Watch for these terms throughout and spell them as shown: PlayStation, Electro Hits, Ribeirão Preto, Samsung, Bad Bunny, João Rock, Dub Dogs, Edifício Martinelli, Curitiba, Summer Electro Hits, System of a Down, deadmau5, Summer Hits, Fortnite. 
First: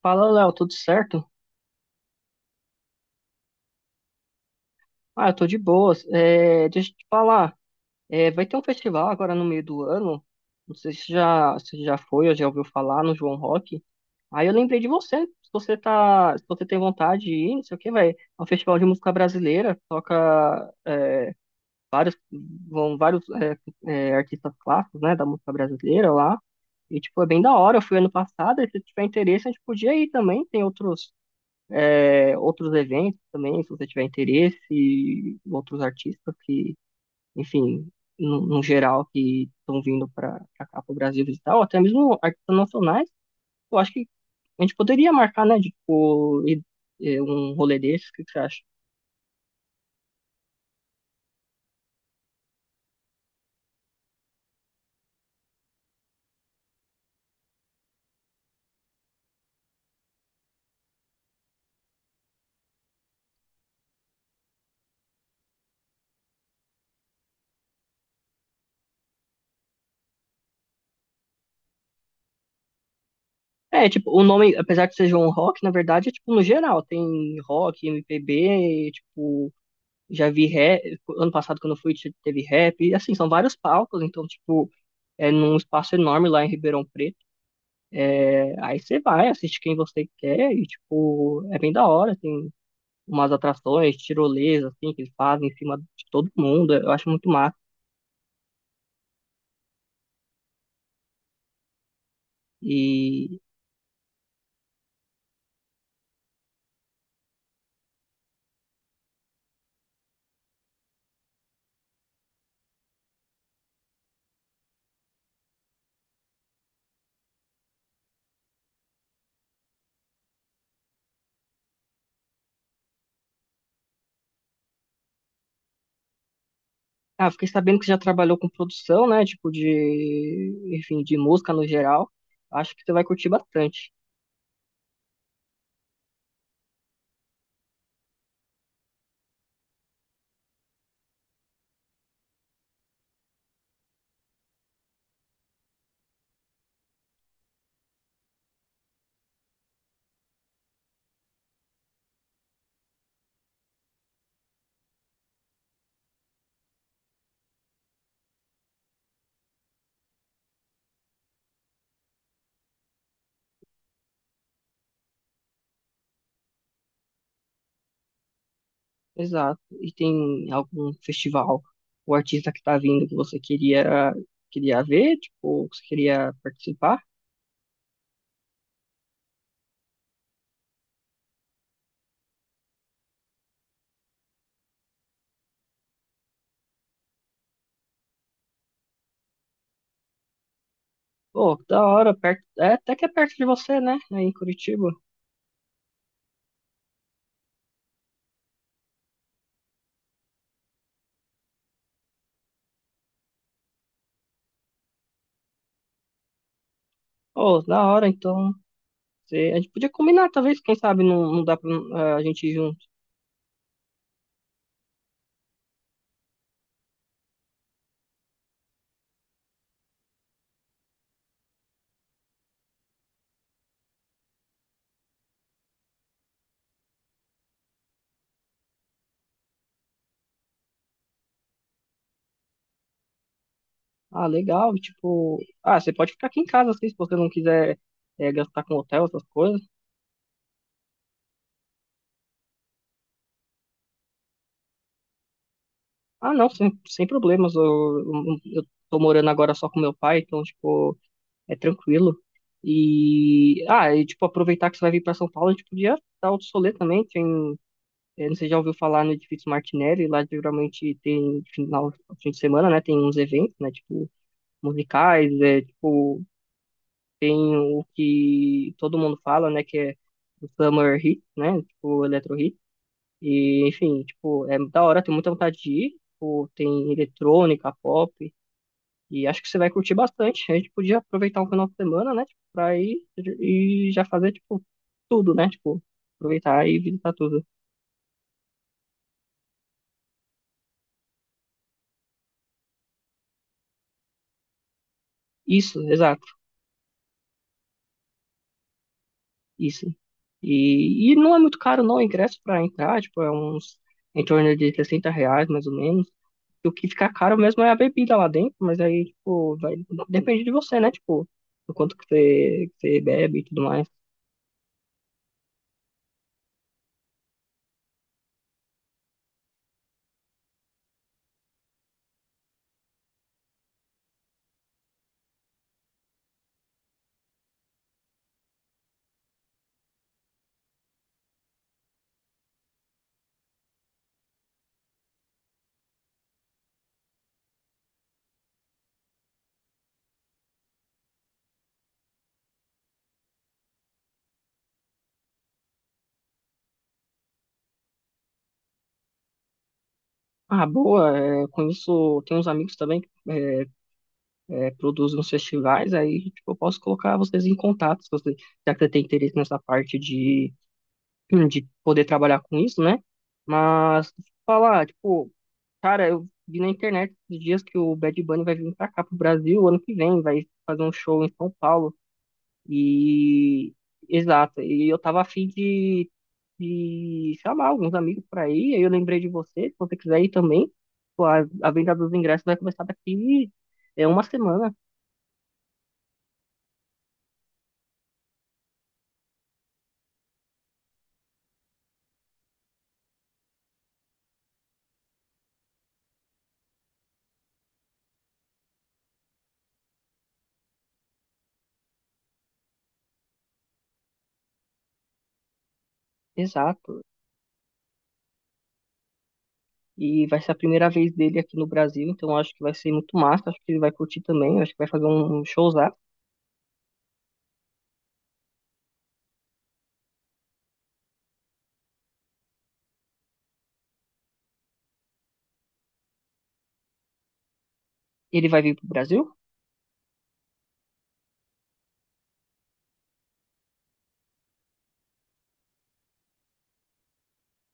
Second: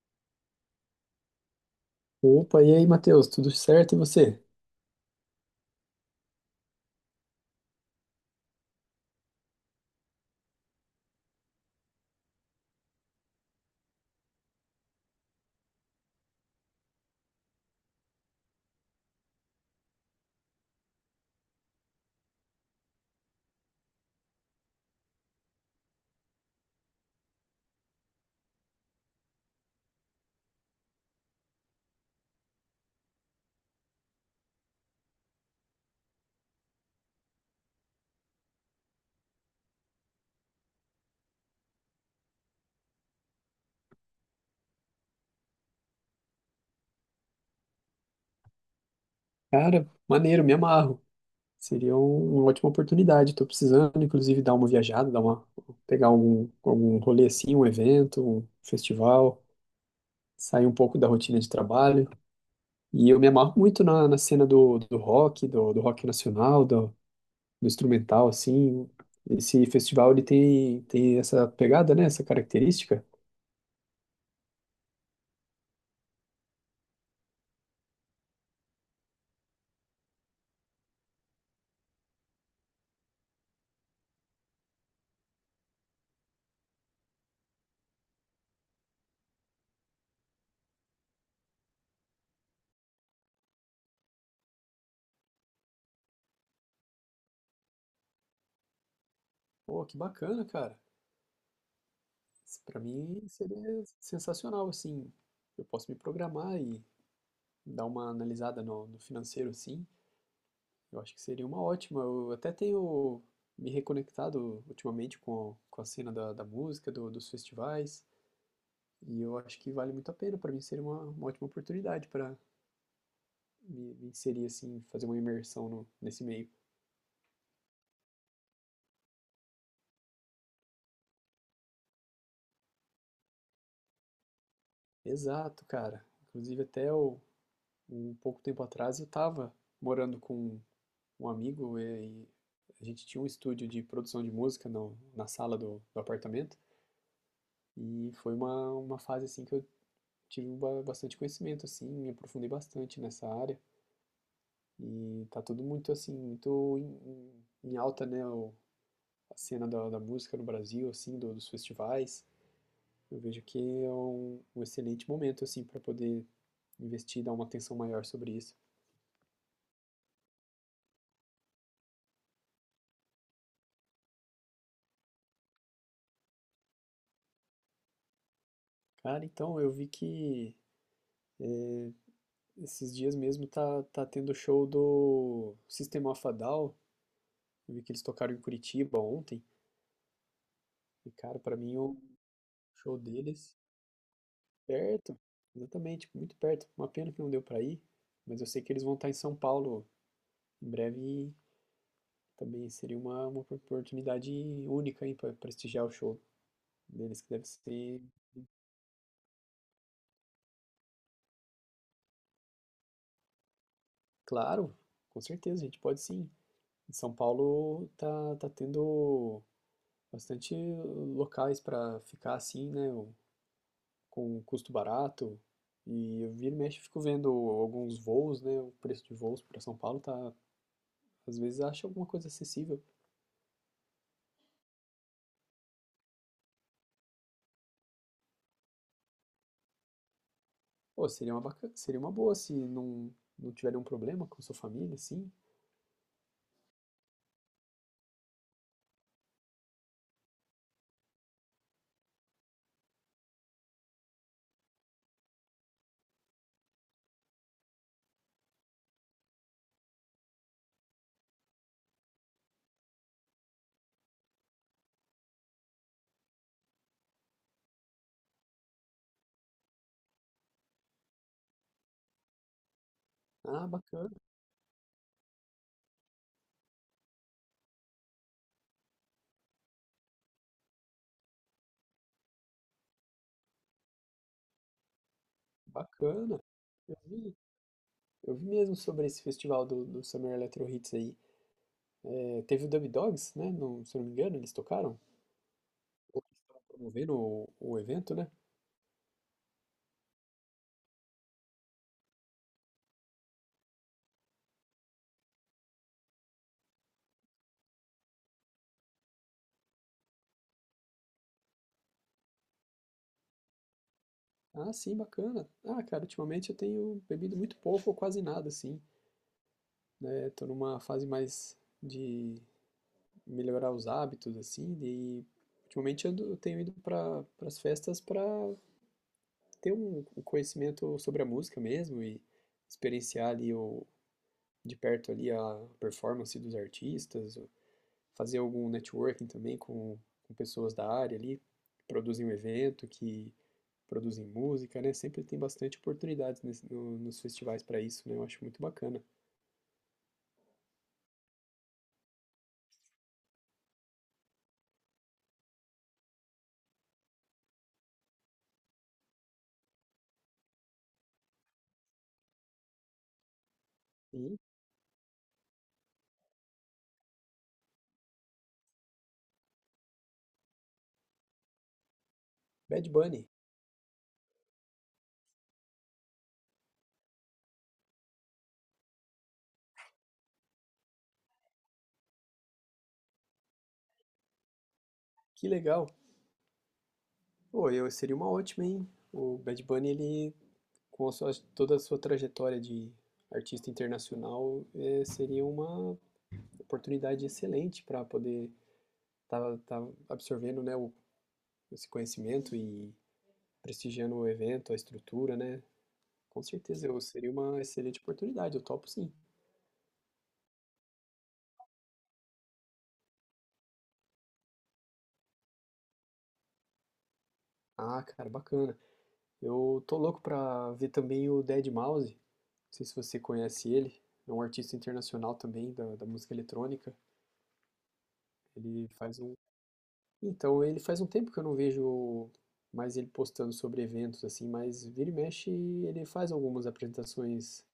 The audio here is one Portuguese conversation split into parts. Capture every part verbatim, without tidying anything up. Fala, Léo, tudo certo? Opa, e aí, Matheus, tudo certo e você? Ah, eu tô de boas. É, deixa eu te falar, é, vai ter um festival agora no meio do ano. Não sei se já, se já foi ou já ouviu falar no João Rock. Aí eu lembrei de você. Se você tá, se você tem vontade de ir, não sei o que, vai. É um festival de música brasileira. Toca vários, vão vários é, é, artistas clássicos, né, da música brasileira lá. E tipo é bem da hora. Eu fui ano passado. E se tiver interesse, a gente podia ir também. Tem outros é, outros eventos também, se você tiver interesse, outros artistas que, enfim, no, no geral, que estão vindo para cá, para o Brasil visitar, ou até mesmo artistas nacionais, eu acho que a gente poderia marcar, né, de, tipo, ir- eh, um rolê desse, o que que você acha? Cara, maneiro, me amarro. Seria um- uma ótima oportunidade. Tô precisando, inclusive, dar uma viajada, dar uma, pegar algum, algum rolê assim, um evento, um festival, sair um pouco da rotina de trabalho. E eu me amarro muito na, na cena do, do rock, do, do rock nacional, do, do instrumental, assim. Esse festival, ele tem, tem essa pegada, né? Essa característica. É, tipo, o nome, apesar que seja um rock, na verdade, é tipo no geral, tem rock, M P B, tipo, já vi rap, ano passado quando eu fui teve rap, e assim, são vários palcos, então, tipo, é num espaço enorme lá em Ribeirão Preto. Aí você vai, assiste quem você quer e, tipo, é bem da hora. Tem umas atrações, tirolesa, assim, que eles fazem em cima de todo mundo. Eu acho muito massa. Pô, que bacana, cara. Para mim E, seria sensacional, assim. Eu posso me programar e dar uma analisada no, no financeiro, assim. Eu acho que seria uma ótima. Eu até tenho me reconectado ultimamente com, com a cena da, da música, do- dos festivais, e eu acho que vale muito a pena. Para mim seria uma, uma ótima oportunidade para me, me inserir, assim, fazer uma imersão no, nesse meio. ah, fiquei sabendo que você já trabalhou com produção, né? Tipo, de, enfim, de música no geral. Acho que você vai curtir bastante. Exato, cara. Inclusive, até o, um pouco tempo atrás eu estava morando com um amigo e a gente tinha um estúdio de produção de música no, na sala do, do apartamento e foi uma, uma fase assim que eu tive bastante conhecimento assim, me aprofundei bastante nessa área e tá tudo muito assim, muito em, em- alta, né, o- a cena da, da música no Brasil, assim, do- dos festivais. Eu vejo que é um, um excelente momento assim para poder investir, dar uma atenção maior sobre isso. Exato. E tem algum festival, o artista que tá vindo que você queria, queria ver, tipo, ou que você queria participar? Cara, então eu vi que esses dias mesmo tá, tá tendo show do System of a Down. Eu vi que eles tocaram em Curitiba ontem. E, cara, Pô, pra que mim da o hora, perto, é, até show que é perto de deles você, né? Aí em Curitiba. perto, exatamente, tipo, muito perto. Uma pena que não deu pra ir, mas eu sei que eles vão estar em São Paulo em breve e também seria uma, uma oportunidade única, hein, pra prestigiar o show deles, que deve Oh, da ser, hora, então. Cê- a gente podia combinar, talvez, quem sabe não, não dá pra eh, a gente ir junto. claro, com certeza, a gente pode sim. Em São Paulo tá, tá tendo bastante locais pra ficar assim, né? Com custo barato. E eu vira e mexe, fico vendo alguns voos, né? O preço de voos para São Paulo tá, às vezes acha alguma coisa acessível. Ah, legal, tipo. Ah, você pode ficar aqui em casa, assim, se você não quiser eh, gastar com hotel, essas coisas. Pô, seria uma bacana, seria uma boa se não não tiver nenhum problema com sua família, assim. Ah, não, sem, sem problemas. Eu, eu, eu tô morando agora só com meu pai, então, tipo, é tranquilo. E. Ah, e, tipo, aproveitar que você vai vir pra São Paulo, a gente podia dar outro solê também. Tem, eh, não sei se já ouviu falar no Edifício Martinelli, lá geralmente tem final, fim de semana, né? Tem uns eventos, né? Tipo musicais, é, tipo, tem o que todo mundo fala, né, que é o Summer Hits, né, tipo, o Electro Hits, Ah, e, enfim, bacana, tipo, é da hora, tem muita vontade de ir, tipo, tem eletrônica, pop, e acho que você vai curtir bastante, a gente podia aproveitar um final de semana, né, tipo, pra ir e já fazer, tipo, tudo, né, tipo, bacana. aproveitar e Eu visitar vi, tudo. eu vi mesmo sobre esse festival do, do Summer Electro Hits aí. É, teve o Dub Dogs, né? Não, se eu não me engano, eles tocaram, Isso, ou exato. promovendo o, o evento, né? Isso. E, e não é muito caro não o ingresso para entrar, tipo, é uns em torno de sessenta reais, mais ou menos. E o que fica caro mesmo é a bebida lá dentro, mas aí, tipo, vai, depende de você, né? Tipo, do quanto que você, que você bebe e tudo mais. Ah, sim, bacana. Ah, cara, ultimamente eu tenho bebido muito pouco ou quase nada, assim. Né? Tô numa fase mais de melhorar os hábitos, assim, e ultimamente eu, tenho ido para as festas para ter um, um conhecimento sobre a música mesmo e experienciar ali o, de perto ali a performance dos artistas, fazer algum networking também com, com pessoas da área ali, que produzem o evento, que produzem música, né? Sempre tem bastante oportunidades nesse- no- nos festivais para isso, né? Eu acho muito bacana. Ah, boa, é, com isso tem uns amigos também que é, é, produzem uns festivais, aí, tipo, eu posso colocar vocês em contato, se você, já que você tem interesse nessa parte de de poder trabalhar com isso, né? Mas deixa E eu falar, tipo, cara, eu vi na internet esses dias que o Bad Bunny vai vir pra cá pro Brasil ano que vem, vai fazer um show em São Paulo. Bad Bunny, E exato, e eu tava afim de, de chamar alguns amigos pra ir, aí eu lembrei de você, se você quiser ir também, pô, a, a venda dos ingressos vai começar daqui é uma semana, que legal! Pô, eu seria uma ótima, hein? O Bad Bunny, ele, com a sua- toda a sua trajetória de artista internacional, é, seria uma oportunidade excelente para poder estar absorvendo, né, o, esse conhecimento e prestigiando o evento, a estrutura, né? Com certeza, eu exato. seria uma excelente oportunidade, eu topo sim. E vai ser a primeira vez dele aqui no Brasil, então eu acho que vai ser muito massa, acho que ele vai curtir também, acho que vai fazer um showzão. Ah, cara, bacana. Eu tô louco pra ver também o dead mouse. Não sei se você conhece ele, é um artista internacional também da, da música eletrônica. Ele vai vir pro Ele faz Brasil? um, Então, ele faz um tempo que eu não vejo mais ele postando sobre eventos, assim, mas vira e mexe ele faz algumas apresentações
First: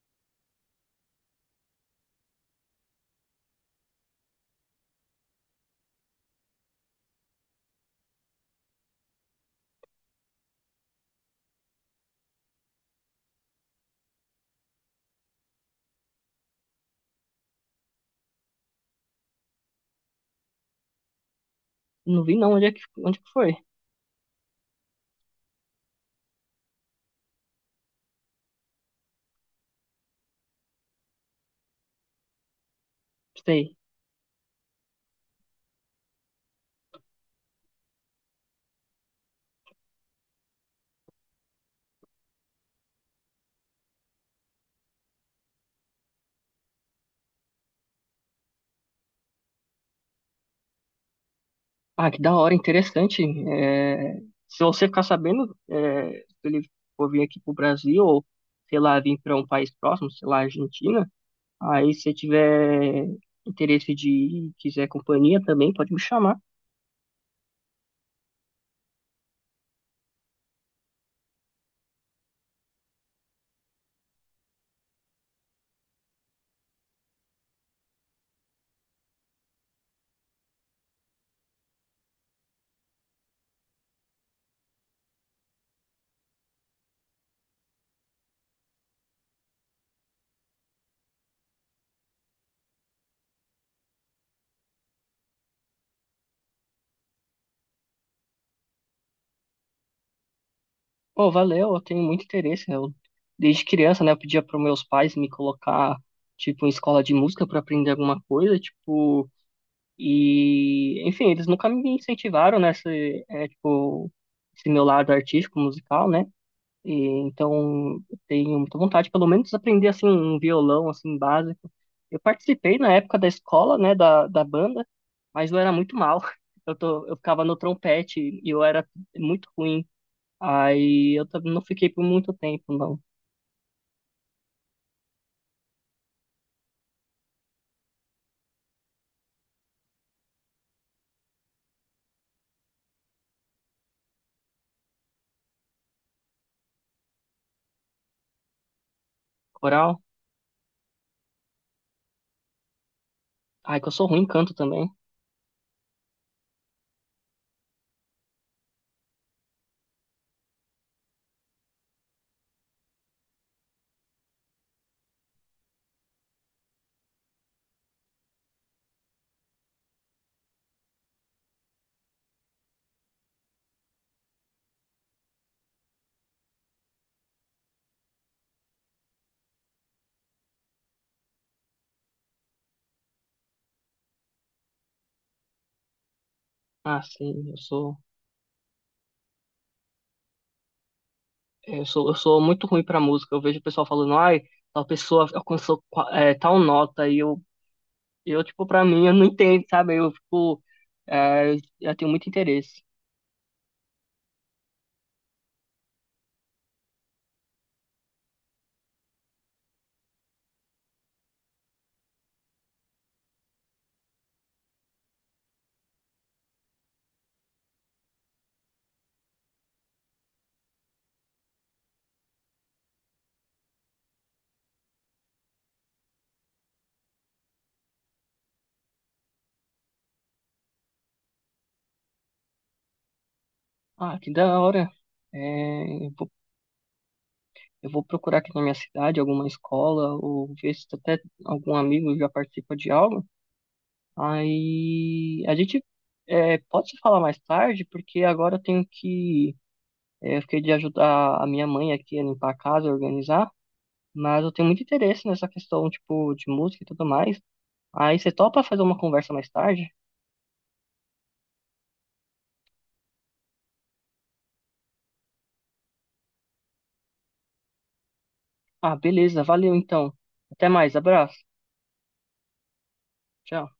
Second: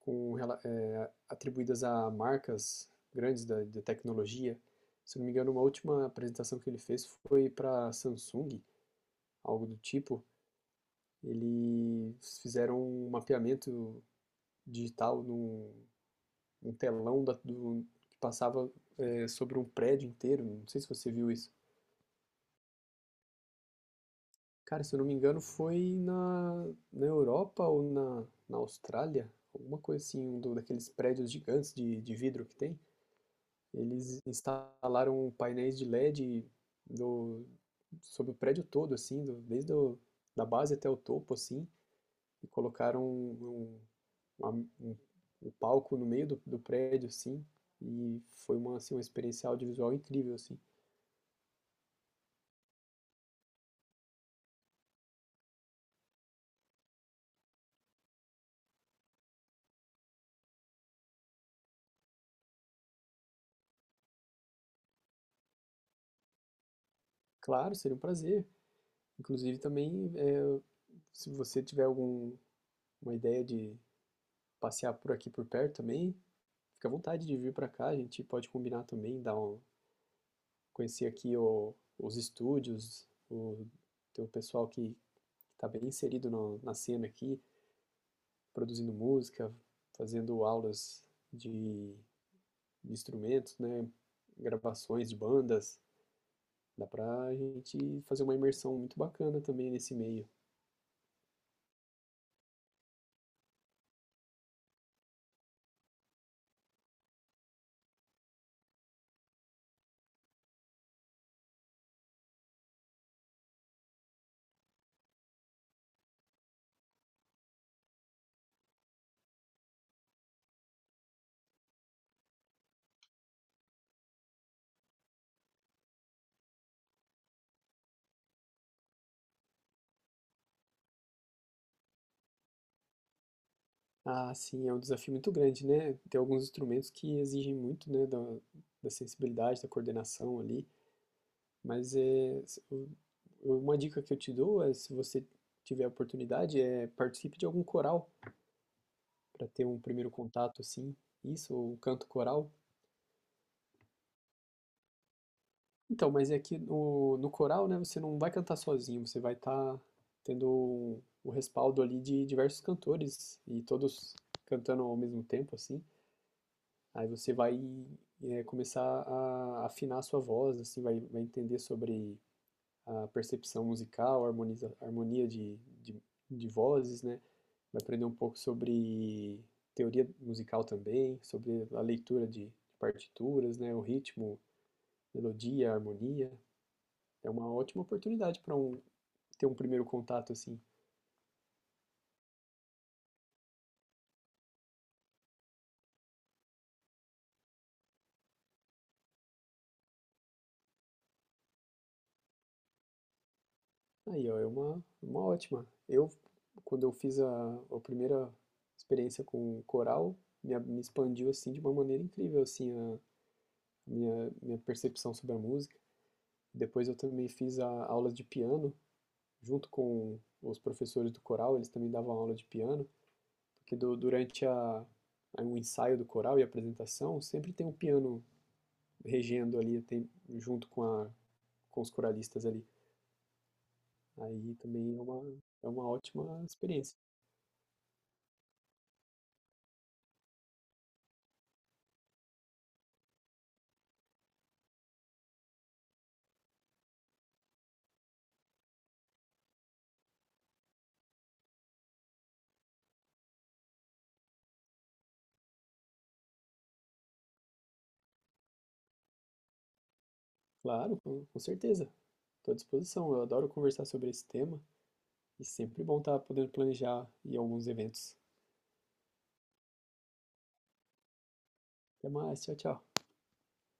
com, rela- eh, atribuídas a marcas grandes da, de tecnologia. Se eu não me engano, uma última apresentação que ele fez foi para Samsung, algo do tipo. Eles fizeram um mapeamento digital num, num telão da- do- que passava eh, sobre um prédio inteiro. Não sei se você viu isso. Não vi não, onde é que, onde que foi? Cara, se eu não me engano, foi na, na Europa ou na, na Austrália, alguma coisa assim, um do, daqueles prédios gigantes de, de vidro que tem. Sei. Eles instalaram painéis de LED do, sobre o prédio todo, assim, do- desde o, da base até o topo, assim, e colocaram um, uma- um, um palco no meio do, do prédio, assim, e foi uma, assim, uma experiência audiovisual incrível, assim. Ah, que da hora, interessante. É, se você ficar sabendo, é, se ele for vir aqui pro Brasil, ou sei lá, vir para um país próximo, sei lá, Argentina, aí se você tiver interesse de ir, quiser companhia também, pode me chamar. Claro, seria um prazer. Inclusive também, é, se você tiver algum uma ideia de passear por aqui por perto também, fica à vontade de vir para cá. A gente pode combinar também, dar um, conhecer aqui o- os estúdios, o, tem o pessoal que está bem inserido no- na cena aqui, produzindo música, fazendo aulas de, de instrumentos, né? Gravações de bandas. Dá pra gente fazer uma imersão muito bacana também nesse meio. Pô, valeu, eu tenho muito interesse. Eu, desde criança, né, eu pedia para meus pais me colocar, tipo, em escola de música para aprender alguma coisa, tipo. E, enfim, eles nunca me incentivaram nessa, é, tipo, esse meu lado artístico, musical, né? E, então, eu tenho muita vontade, pelo menos, de aprender, assim, um violão, assim, básico. Eu participei na época da escola, né, da, da banda, mas eu era muito mal. Eu, tô, eu ficava no trompete e eu era muito ruim. Aí eu também não fiquei por muito tempo, não. Ah, sim, é um desafio muito grande, né? Tem alguns instrumentos que exigem muito, né, da, da sensibilidade, da coordenação ali, mas é, se- o- uma dica que eu te dou é, se você tiver a oportunidade, é participe de algum coral para ter um Coral? primeiro contato, assim, isso, ou um canto coral. Ai, que eu sou ruim em canto também. Então, mas é que no, no coral, né, você não vai cantar sozinho, você vai estar tendo o o respaldo ali de diversos cantores e todos cantando ao mesmo tempo, assim. Aí você vai eh, começar a afinar a sua voz, assim, vai, vai entender sobre a percepção musical, harmoniza, harmonia de, de, de vozes, né? Vai aprender um pouco sobre teoria musical também, sobre a leitura de partituras, né? O ritmo, melodia, harmonia. Ah, É sim, uma eu ótima sou. oportunidade para um, ter um primeiro contato, assim. É, Eu sou, eu sou muito ruim pra música. Eu vejo o pessoal falando, ai, tal pessoa alcançou qua- é, tal nota. E eu, eu, tipo, pra mim, eu não entendo, sabe? Eu fico. é, eu eu tenho muito interesse. Aí, ó, é uma, uma ótima. Eu, quando eu fiz a, a primeira experiência com coral, me, a- me expandiu, assim, de uma maneira incrível, assim, a minha, minha percepção sobre a música. Depois eu também fiz a, aulas de piano, junto com os professores do coral, eles também davam aula de piano, porque du- durante a, a, o ensaio do coral e a apresentação, sempre tem um piano regendo ali, tem, junto com a, com os coralistas ali. Ah, que Aí da hora. também é uma, é uma É, eu vou, ótima experiência. eu vou procurar aqui na minha cidade alguma escola, ou ver se até algum amigo já participa de algo. Aí a gente é, pode se falar mais tarde, porque agora eu tenho que. é, eu fiquei de ajudar a minha mãe aqui a limpar a casa, a organizar. Mas eu tenho muito interesse nessa questão, tipo, de música e tudo mais. Aí você topa fazer uma conversa mais tarde? Claro, com, com certeza. Estou à disposição. Eu adoro conversar sobre esse tema e sempre bom estar podendo planejar e alguns eventos. Ah, beleza, valeu então. Até mais, abraço. Até mais, tchau, tchau. Tchau.